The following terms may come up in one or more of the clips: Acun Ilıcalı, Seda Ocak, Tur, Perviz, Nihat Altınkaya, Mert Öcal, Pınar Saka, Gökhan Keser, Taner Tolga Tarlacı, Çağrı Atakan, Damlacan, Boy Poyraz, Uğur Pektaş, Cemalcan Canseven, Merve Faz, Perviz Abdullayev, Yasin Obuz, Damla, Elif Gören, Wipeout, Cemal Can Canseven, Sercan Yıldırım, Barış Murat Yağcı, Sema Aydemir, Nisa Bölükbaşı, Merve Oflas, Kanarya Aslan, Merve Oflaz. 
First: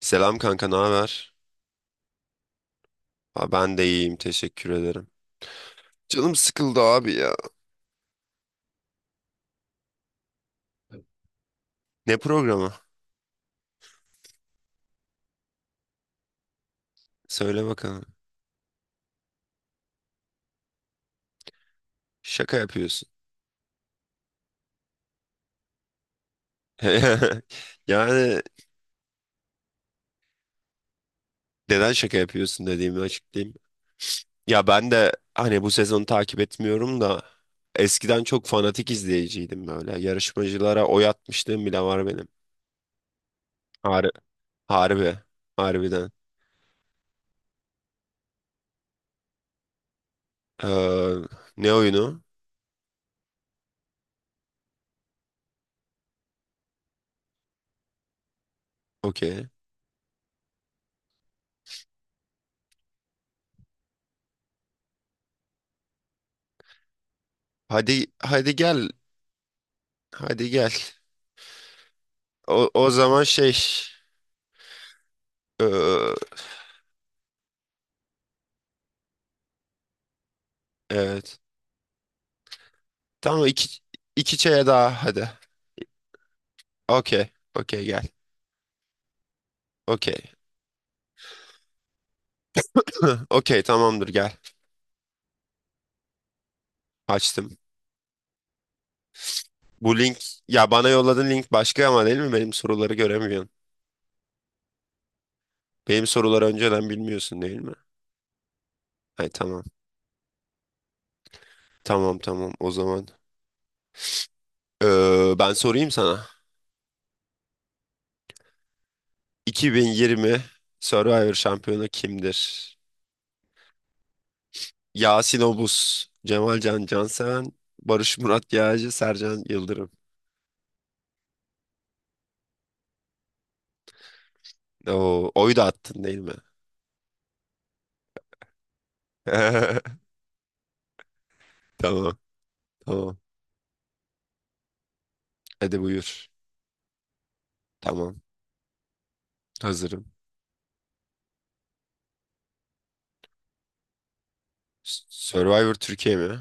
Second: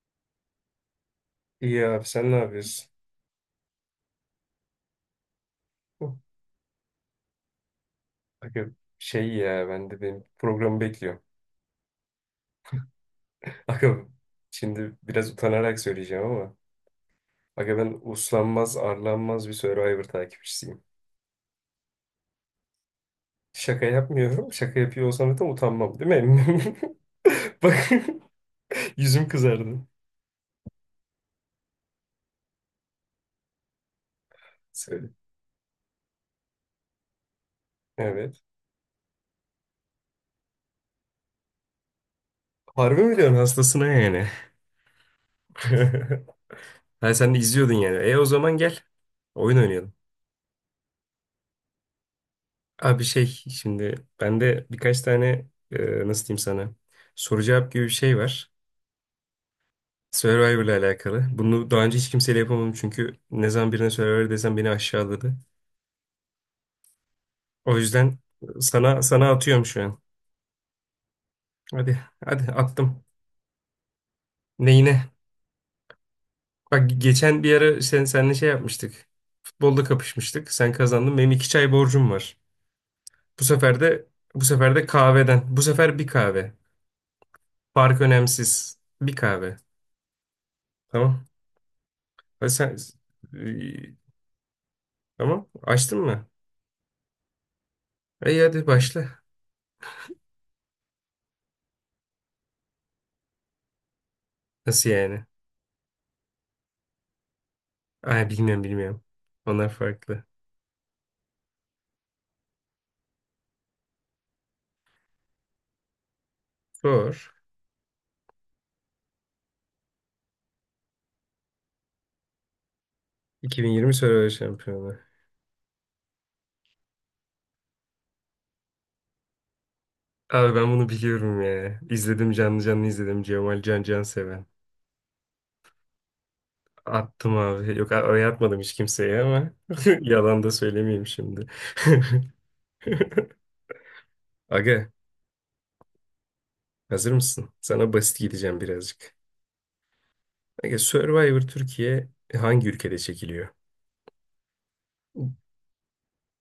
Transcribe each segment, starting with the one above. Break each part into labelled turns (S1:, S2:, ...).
S1: Selam kanka, ne haber?
S2: İyi abi sen ne yapıyorsun?
S1: Ha, ben de iyiyim, teşekkür ederim.
S2: Hı.
S1: Canım sıkıldı abi ya.
S2: Aga şey ya ben de benim programı bekliyorum.
S1: Ne programı?
S2: Aga şimdi biraz utanarak söyleyeceğim ama
S1: Söyle
S2: aga ben
S1: bakalım.
S2: uslanmaz arlanmaz bir Survivor takipçisiyim.
S1: Şaka yapıyorsun.
S2: Şaka yapmıyorum. Şaka yapıyor olsam zaten utanmam değil mi? Bak
S1: Yani
S2: yüzüm kızardı.
S1: neden şaka yapıyorsun dediğimi açıklayayım. Ya ben
S2: Söyle.
S1: de hani bu sezonu takip etmiyorum da eskiden
S2: Evet.
S1: çok fanatik izleyiciydim böyle. Yarışmacılara oy atmışlığım bile var benim.
S2: Harbi mi diyorsun hastasına
S1: Har
S2: yani?
S1: harbi, harbiden.
S2: Ha sen de izliyordun yani. E o zaman gel. Oyun oynayalım.
S1: Ee, Ne oyunu?
S2: Abi şey şimdi bende birkaç tane nasıl diyeyim sana soru cevap gibi bir şey var.
S1: Okey.
S2: Survivor'la alakalı. Bunu daha önce hiç kimseyle yapamadım çünkü ne zaman birine Survivor desem beni aşağıladı. O
S1: Hadi
S2: yüzden
S1: hadi gel.
S2: sana atıyorum şu an.
S1: Hadi gel.
S2: Hadi hadi
S1: O
S2: attım.
S1: zaman şey.
S2: Neyine?
S1: Ee,
S2: Bak geçen bir ara seninle şey yapmıştık. Futbolda kapışmıştık. Sen kazandın. Benim
S1: evet.
S2: iki çay borcum var. Bu
S1: Tamam, iki,
S2: sefer de
S1: iki
S2: bu
S1: çaya
S2: sefer de
S1: daha hadi.
S2: kahveden. Bu sefer bir kahve.
S1: Okey. Okey
S2: Fark
S1: gel.
S2: önemsiz. Bir kahve.
S1: Okey.
S2: Tamam. Ha, sen
S1: Okey
S2: e,
S1: tamamdır gel.
S2: tamam açtın mı?
S1: Açtım.
S2: İyi hadi başla.
S1: Bu link, ya bana yolladığın link başka ama değil mi? Benim soruları göremiyorsun.
S2: Nasıl yani?
S1: Benim soruları önceden bilmiyorsun değil mi?
S2: Ay bilmiyorum bilmiyorum.
S1: Hay tamam.
S2: Onlar farklı.
S1: Tamam tamam o zaman. Ben sorayım sana.
S2: Sor.
S1: 2020 Survivor şampiyonu kimdir?
S2: 2020 Survivor Şampiyonu.
S1: Yasin Obuz, Cemalcan Canseven, Barış Murat Yağcı, Sercan Yıldırım.
S2: Abi ben bunu biliyorum ya. İzledim canlı canlı izledim. Cemal Can Canseven.
S1: Oo, oy da attın değil mi?
S2: Attım abi. Yok oy atmadım hiç kimseye ama yalan da söylemeyeyim şimdi.
S1: Tamam, tamam.
S2: Aga
S1: Hadi buyur.
S2: hazır mısın? Sana basit
S1: Tamam,
S2: gideceğim birazcık.
S1: hazırım.
S2: Aga Survivor Türkiye hangi ülkede çekiliyor?
S1: Survivor Türkiye mi?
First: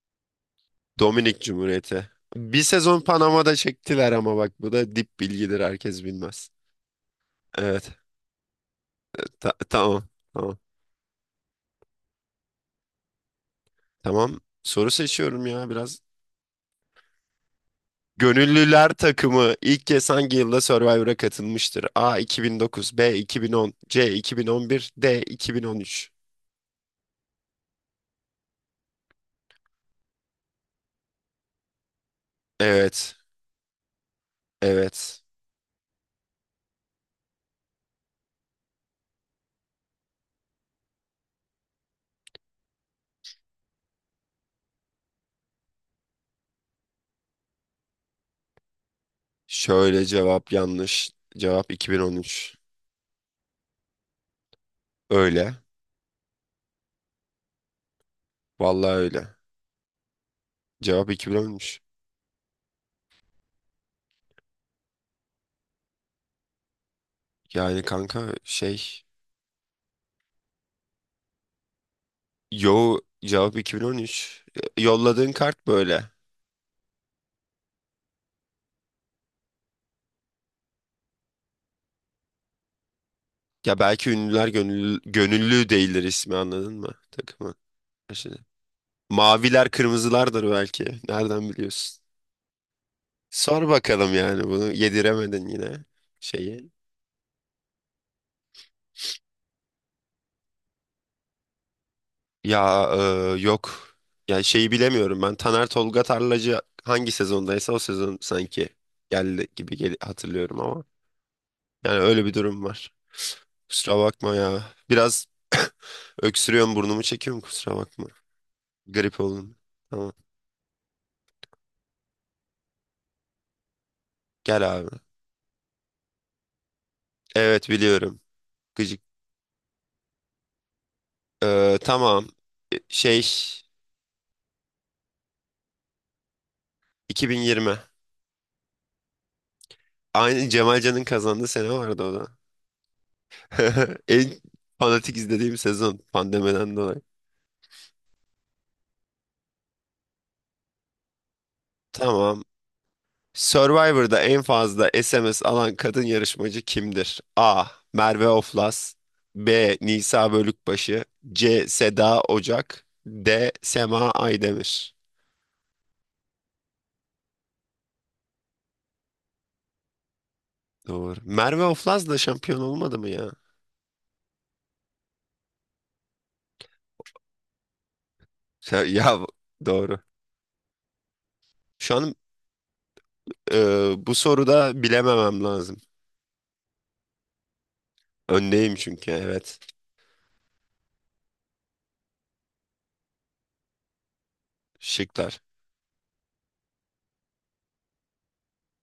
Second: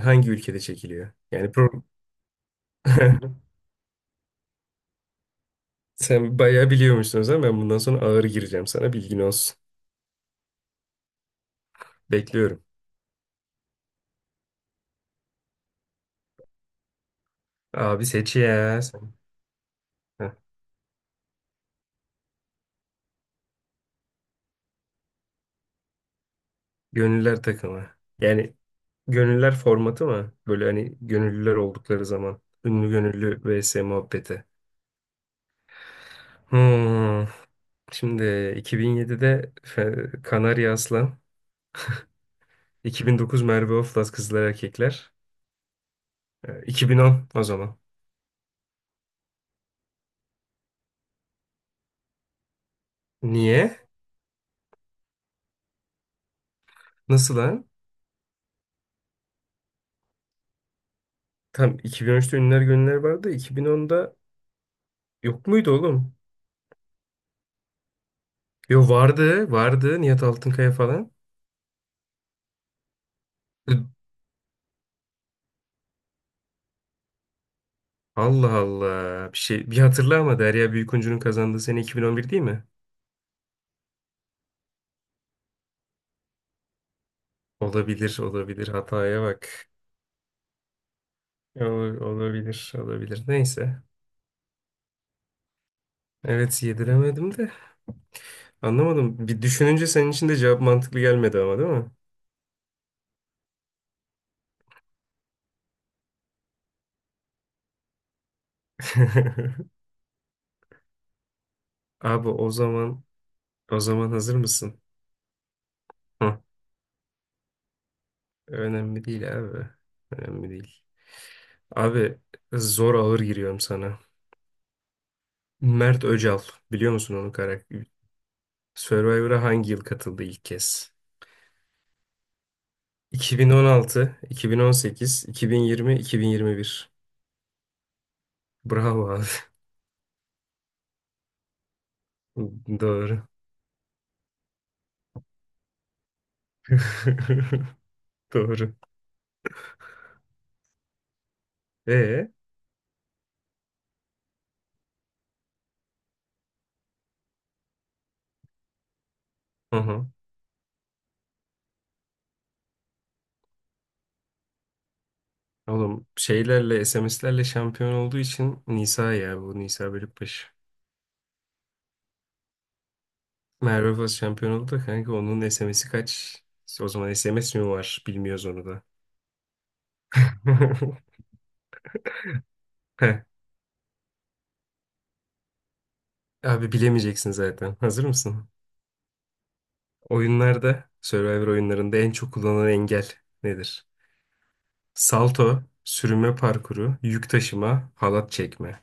S2: Hangi ülkede çekiliyor?
S1: Dominik
S2: Yani.
S1: Cumhuriyeti. Bir sezon Panama'da çektiler ama bak bu da dip bilgidir, herkes
S2: Sen
S1: bilmez.
S2: bayağı biliyormuşsun o zaman ben bundan
S1: Evet,
S2: sonra ağır gireceğim sana bilgin olsun.
S1: tamam, tamam.
S2: Bekliyorum.
S1: Tamam, soru seçiyorum ya biraz.
S2: Abi seç ya
S1: Gönüllüler
S2: sen.
S1: takımı ilk kez
S2: Heh.
S1: hangi yılda Survivor'a katılmıştır? A 2009, B 2010, C 2011, D 2013.
S2: Gönüller takımı. Yani gönüller formatı mı? Böyle hani gönüllüler oldukları zaman. Ünlü
S1: Evet,
S2: gönüllü vs muhabbeti.
S1: evet.
S2: Hmm. Şimdi 2007'de Kanarya Aslan. 2009 Merve Oflaz Kızlar Erkekler. E, 2010 o zaman.
S1: Şöyle, cevap yanlış. Cevap 2013.
S2: Niye?
S1: Öyle.
S2: Nasıl lan?
S1: Vallahi öyle. Cevap
S2: Tam
S1: 2013.
S2: 2013'te Ünlüler Gönüller vardı. 2010'da yok muydu oğlum?
S1: Yani kanka,
S2: Yo vardı, vardı Nihat Altınkaya falan.
S1: yo, cevap
S2: E,
S1: 2013. Yolladığın kart böyle.
S2: Allah Allah. Bir şey bir hatırla ama Derya Büyükuncu'nun kazandığı sene 2011 değil mi?
S1: Ya belki ünlüler gönüllü değildir ismi, anladın mı? Takımı.
S2: Olabilir,
S1: Şimdi.
S2: olabilir. Hataya bak.
S1: Maviler kırmızılardır belki. Nereden
S2: Ol-
S1: biliyorsun?
S2: Olabilir, olabilir.
S1: Sor
S2: Neyse.
S1: bakalım, yani bunu yediremedin yine
S2: Evet
S1: şeyi.
S2: yediremedim de anlamadım. Bir düşününce senin için de cevap mantıklı gelmedi ama değil mi?
S1: Ya, yok. Ya şeyi bilemiyorum ben. Taner Tolga Tarlacı hangi sezondaysa o sezon sanki geldi gibi gel hatırlıyorum ama. Yani öyle
S2: Abi
S1: bir
S2: o
S1: durum var.
S2: zaman o
S1: Kusura
S2: zaman
S1: bakma
S2: hazır
S1: ya.
S2: mısın?
S1: Biraz
S2: Hı.
S1: öksürüyorum, burnumu çekiyorum, kusura bakma.
S2: Önemli
S1: Grip
S2: değil
S1: oldum.
S2: abi.
S1: Tamam.
S2: Önemli değil. Abi zor ağır giriyorum sana.
S1: Gel abi.
S2: Mert Öcal biliyor musun onun
S1: Evet
S2: karakter?
S1: biliyorum. Gıcık.
S2: Survivor'a hangi yıl katıldı ilk kez?
S1: Tamam. E, Şey
S2: 2016, 2018, 2020, 2021.
S1: 2020.
S2: Bravo abi.
S1: Aynı Cemalcan'ın kazandığı sene vardı o da.
S2: Doğru.
S1: En fanatik izlediğim sezon, pandemiden dolayı.
S2: Doğru. E,
S1: Tamam. Survivor'da en fazla SMS alan kadın yarışmacı kimdir? A. Merve Oflas, B.
S2: aha.
S1: Nisa Bölükbaşı, C. Seda Ocak, D. Sema Aydemir.
S2: Oğlum şeylerle SMS'lerle şampiyon olduğu için Nisa ya bu Nisa Bölükbaşı.
S1: Doğru. Merve Oflaz da şampiyon olmadı mı ya?
S2: Merve Faz şampiyon oldu da kanka onun SMS'i kaç? O zaman SMS mi var? Bilmiyoruz onu da.
S1: Ya, ya, doğru. Şu an
S2: Heh.
S1: bu soruda bilememem lazım.
S2: Abi bilemeyeceksin zaten. Hazır mısın?
S1: Öndeyim, çünkü evet.
S2: Oyunlarda, Survivor oyunlarında en çok kullanılan engel nedir?
S1: Şıklar.
S2: Salto, sürünme parkuru, yük taşıma, halat çekme.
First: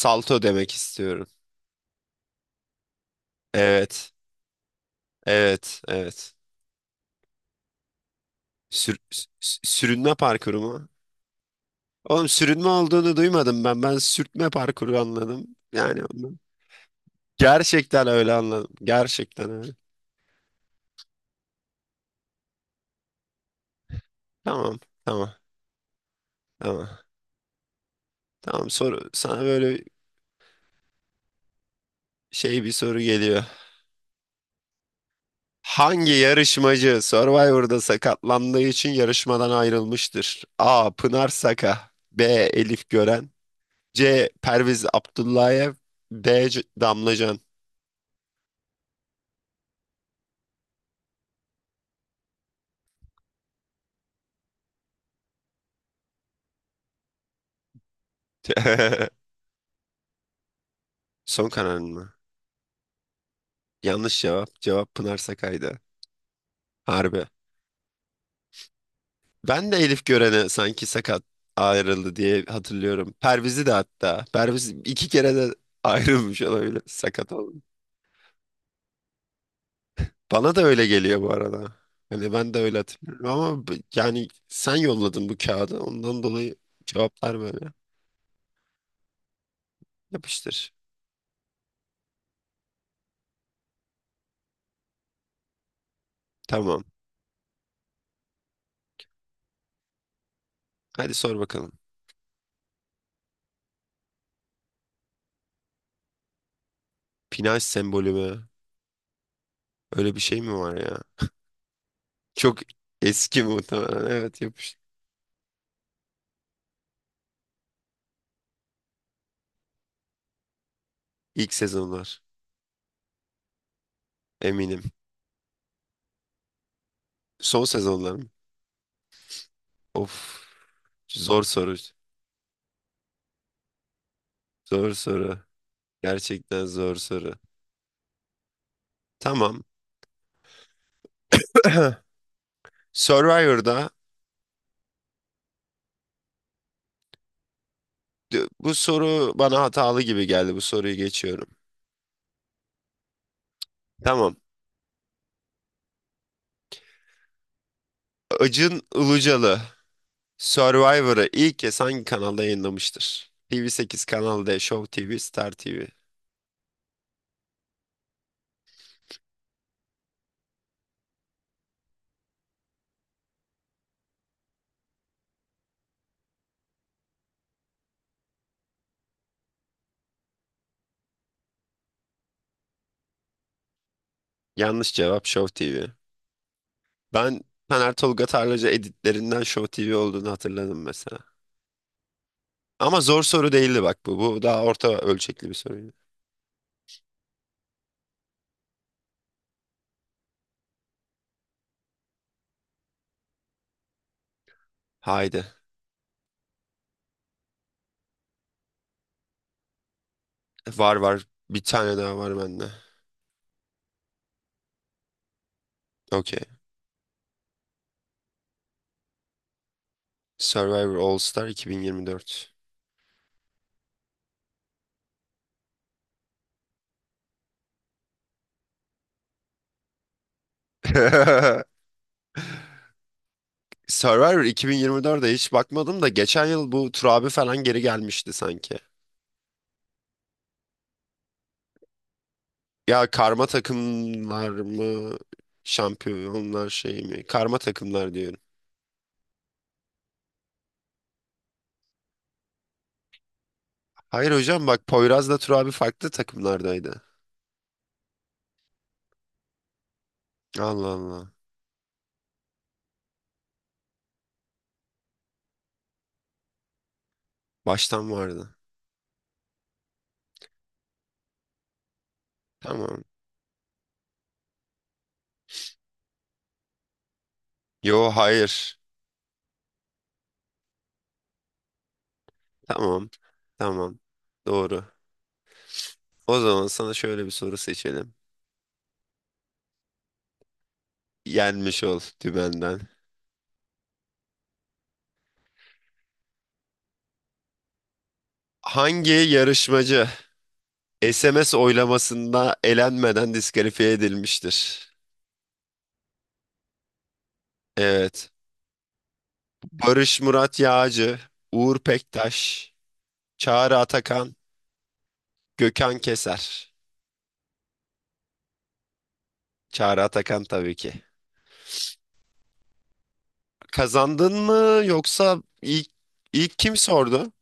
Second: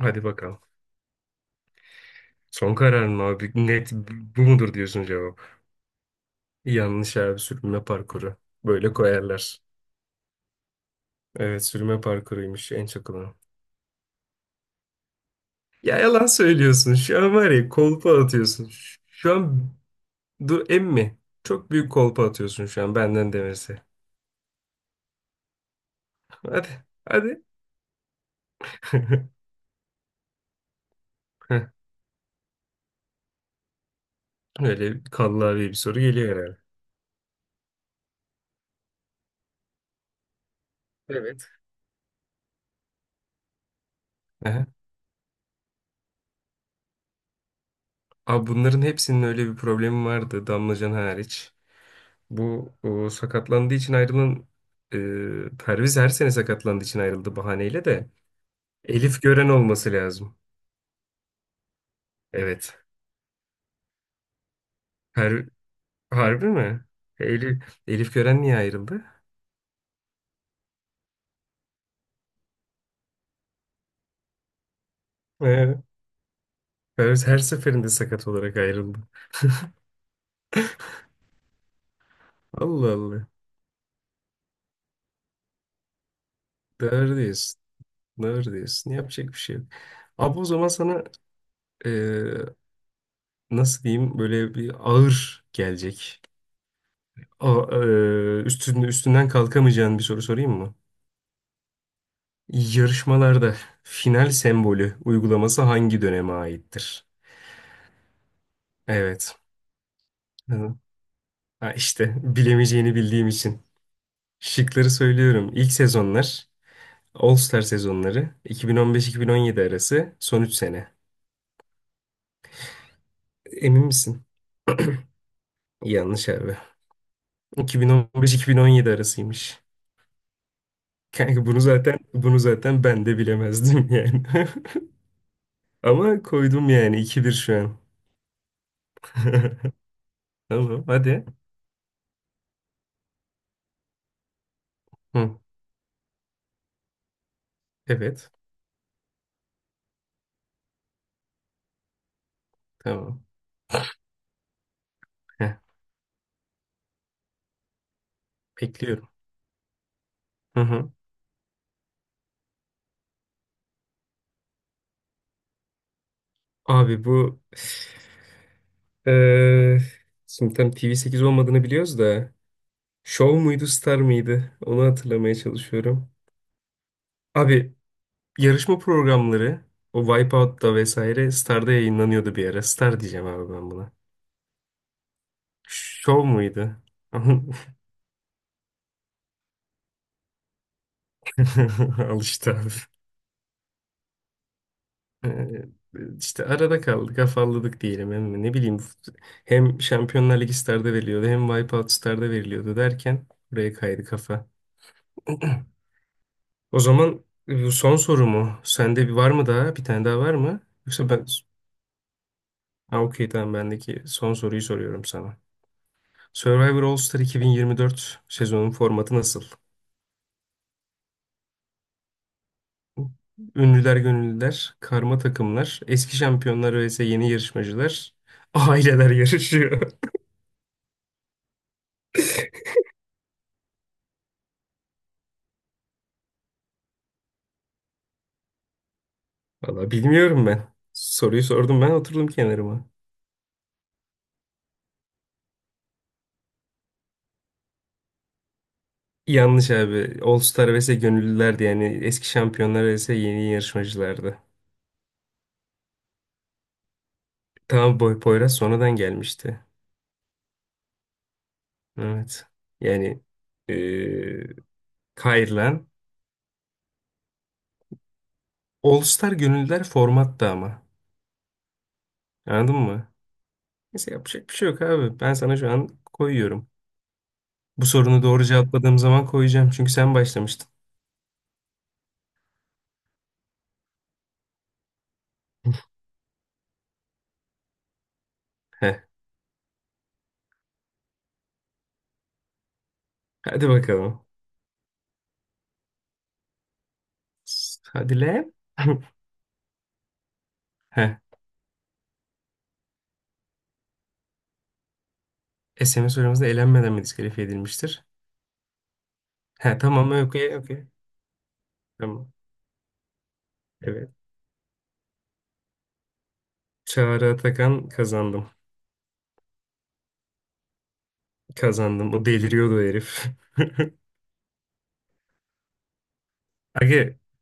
S2: Hadi bakalım.
S1: demek istiyorum.
S2: Son kararın mı abi? Net
S1: Evet.
S2: bu mudur diyorsun cevap.
S1: Evet. Evet.
S2: Yanlış abi sürünme parkuru. Böyle
S1: Sür-
S2: koyarlar.
S1: Sürünme parkuru mu?
S2: Evet sürünme
S1: Oğlum, sürünme
S2: parkuruymuş en çok
S1: olduğunu
S2: olan.
S1: duymadım ben. Ben sürtme parkuru anladım.
S2: Ya
S1: Yani
S2: yalan söylüyorsun. Şu an var ya
S1: gerçekten
S2: kolpa
S1: öyle
S2: atıyorsun.
S1: anladım.
S2: Şu
S1: Gerçekten
S2: an
S1: öyle.
S2: dur emmi. Çok büyük kolpa atıyorsun şu an benden demesi.
S1: Tamam, tamam,
S2: Hadi.
S1: tamam.
S2: Hadi.
S1: Tamam, soru sana böyle bir soru geliyor.
S2: Öyle kallavi bir soru
S1: Hangi
S2: geliyor herhalde.
S1: yarışmacı Survivor'da sakatlandığı için yarışmadan ayrılmıştır? A. Pınar
S2: Evet.
S1: Saka, B. Elif Gören, C. Perviz Abdullayev, D. Damla.
S2: Abi bunların hepsinin öyle bir problemi vardı Damlacan hariç. Bu o, sakatlandığı için ayrılan Perviz her sene sakatlandığı için ayrıldı bahaneyle de. Elif Gören olması lazım.
S1: Son kararın mı?
S2: Evet.
S1: Yanlış cevap. Cevap Pınar
S2: Per,
S1: Saka'ydı.
S2: harbi mi?
S1: Harbi.
S2: Elif Gören niye ayrıldı?
S1: Ben de Elif Gören'e sanki sakat ayrıldı diye hatırlıyorum. Perviz'i de hatta. Perviz iki kere de
S2: Ee,
S1: ayrılmış olabilir.
S2: Perviz
S1: Sakat
S2: her
S1: oldu.
S2: seferinde sakat olarak ayrıldı.
S1: Bana da öyle geliyor bu arada. Hani ben de öyle
S2: Allah
S1: hatırlıyorum
S2: Allah.
S1: ama yani sen yolladın bu kağıdı. Ondan dolayı
S2: Doğru
S1: cevaplar
S2: diyorsun.
S1: böyle.
S2: Doğru diyorsun. Yapacak bir şey yok. Abi o zaman
S1: Yapıştır.
S2: sana e, nasıl diyeyim böyle bir ağır gelecek.
S1: Tamam.
S2: Üstünden kalkamayacağın bir soru sorayım mı?
S1: Hadi sor bakalım.
S2: Yarışmalarda final sembolü uygulaması hangi döneme aittir?
S1: Pinaj sembolü mü?
S2: Evet.
S1: Öyle bir şey mi
S2: Hı.
S1: var ya?
S2: Ha işte
S1: Çok
S2: bilemeyeceğini bildiğim
S1: eski
S2: için.
S1: muhtemelen. Evet, yapıştır.
S2: Şıkları söylüyorum. İlk sezonlar, All Star sezonları, 2015-2017 arası son 3 sene.
S1: İlk sezonlar.
S2: Emin misin?
S1: Eminim.
S2: Yanlış abi.
S1: Son sezonlar mı?
S2: 2015-2017 arasıymış.
S1: Of. Zor
S2: Kanka bunu
S1: soru.
S2: zaten bunu zaten ben de bilemezdim yani.
S1: Zor soru.
S2: Ama
S1: Gerçekten
S2: koydum
S1: zor
S2: yani 2-1
S1: soru.
S2: şu an.
S1: Tamam.
S2: Tamam hadi.
S1: Survivor'da
S2: Hı. Evet.
S1: Bu soru bana hatalı gibi geldi. Bu soruyu geçiyorum.
S2: Tamam.
S1: Tamam.
S2: Heh,
S1: Acun
S2: bekliyorum.
S1: Ilıcalı
S2: Hı hı.
S1: Survivor'ı ilk kez hangi kanalda yayınlamıştır? TV8, Kanal D, Show TV, Star TV.
S2: Abi bu eee şimdi tam TV8 olmadığını biliyoruz da Show muydu Star mıydı? Onu hatırlamaya çalışıyorum. Abi yarışma programları o Wipeout'ta vesaire Star'da yayınlanıyordu bir ara. Star diyeceğim abi ben buna.
S1: Yanlış cevap, Show TV.
S2: Show muydu?
S1: Ben Taner Tolga Tarlacı editlerinden Show TV olduğunu hatırladım mesela.
S2: Al işte abi.
S1: Ama zor soru değildi bak bu. Bu daha orta ölçekli bir
S2: Ee,
S1: soruydu.
S2: işte arada kaldık, afalladık diyelim. Hem ne bileyim hem Şampiyonlar Ligi Star'da veriliyordu hem Wipeout Star'da veriliyordu derken buraya kaydı kafa.
S1: Haydi.
S2: O zaman son sorumu, sende bir var mı daha? Bir tane daha var mı?
S1: Var
S2: Yoksa ben...
S1: var. Bir tane daha var bende.
S2: Ha okey tamam bendeki son soruyu soruyorum sana.
S1: Okey.
S2: Survivor All-Star 2024 sezonun formatı nasıl?
S1: Survivor All Star 2024.
S2: Ünlüler gönüllüler, karma takımlar, eski şampiyonlar vs yeni yarışmacılar, aileler yarışıyor.
S1: Survivor 2024'e hiç bakmadım da geçen yıl bu Tur abi falan geri gelmişti sanki.
S2: Valla bilmiyorum ben. Soruyu sordum ben oturdum kenarıma.
S1: Ya karma takımlar mı? Şampiyonlar şey mi? Karma takımlar diyorum.
S2: Yanlış abi. All Star vs gönüllülerdi yani eski şampiyonlar vs yeni
S1: Hayır
S2: yarışmacılardı.
S1: hocam, bak Poyraz'la Tur abi farklı takımlardaydı.
S2: Tamam Poyraz sonradan gelmişti.
S1: Allah Allah.
S2: Evet. Yani eee kayırılan
S1: Baştan vardı.
S2: All Star gönüllüler formatta ama. Anladın
S1: Tamam.
S2: mı? Neyse yapacak bir şey yok abi. Ben sana şu an koyuyorum. Bu
S1: Yo,
S2: sorunu doğru
S1: hayır.
S2: cevapladığım zaman koyacağım. Çünkü sen başlamıştın.
S1: Tamam. Tamam. Doğru. O zaman sana şöyle bir soru seçelim.
S2: Heh.
S1: Yenmiş ol dümenden.
S2: Hadi bakalım. Hadi lan.
S1: Hangi yarışmacı
S2: Heh.
S1: SMS oylamasında elenmeden diskalifiye edilmiştir?
S2: SMS oylamasında elenmeden mi diskalifiye edilmiştir?
S1: Evet.
S2: He tamam
S1: Barış
S2: okey
S1: Murat
S2: okey.
S1: Yağcı, Uğur
S2: Tamam.
S1: Pektaş, Çağrı
S2: Evet.
S1: Atakan, Gökhan Keser.
S2: Çağrı Atakan kazandım.
S1: Çağrı Atakan tabii ki.
S2: Kazandım. O deliriyordu herif.
S1: Kazandın mı, yoksa ilk kim
S2: Aga
S1: sordu?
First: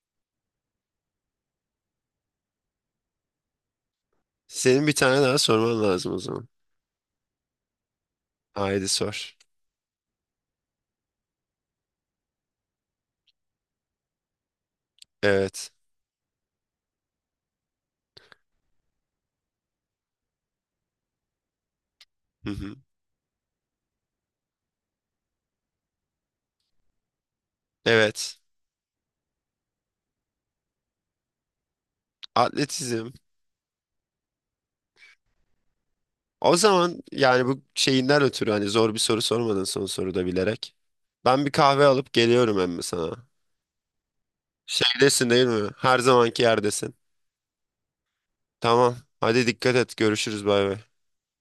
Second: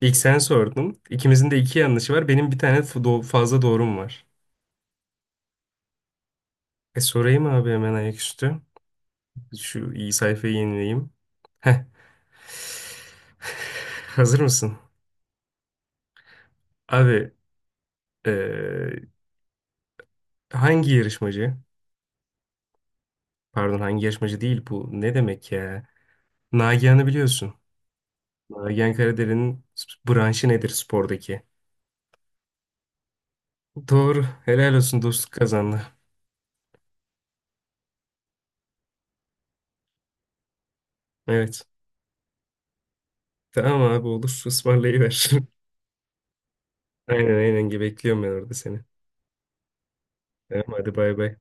S2: ilk sen sordun. İkimizin de iki yanlışı var. Benim bir tane fazla doğrum var.
S1: Senin bir tane daha sorman lazım o zaman.
S2: E sorayım abi hemen ayaküstü.
S1: Haydi sor.
S2: Şu iyi sayfayı yenileyim. Heh. Hazır mısın?
S1: Evet.
S2: Abi eee, hangi yarışmacı?
S1: Hı hı.
S2: Pardon hangi yarışmacı değil bu. Ne demek ya? Nagihan'ı biliyorsun.
S1: Evet.
S2: Nagihan Karadere'nin branşı nedir spordaki?
S1: Atletizm.
S2: Doğru. Helal olsun dostluk kazandı.
S1: O zaman yani bu şeyinden ötürü hani zor bir soru sormadın son soruda, bilerek. Ben bir
S2: Evet.
S1: kahve alıp geliyorum emmi sana.
S2: Tamam abi olur.
S1: Şeydesin
S2: Ismarlayıver.
S1: değil mi? Her zamanki yerdesin.
S2: Aynen aynen. Bekliyorum ben orada seni.
S1: Tamam. Hadi dikkat et. Görüşürüz. Bay
S2: Tamam
S1: bay.
S2: hadi bay bay.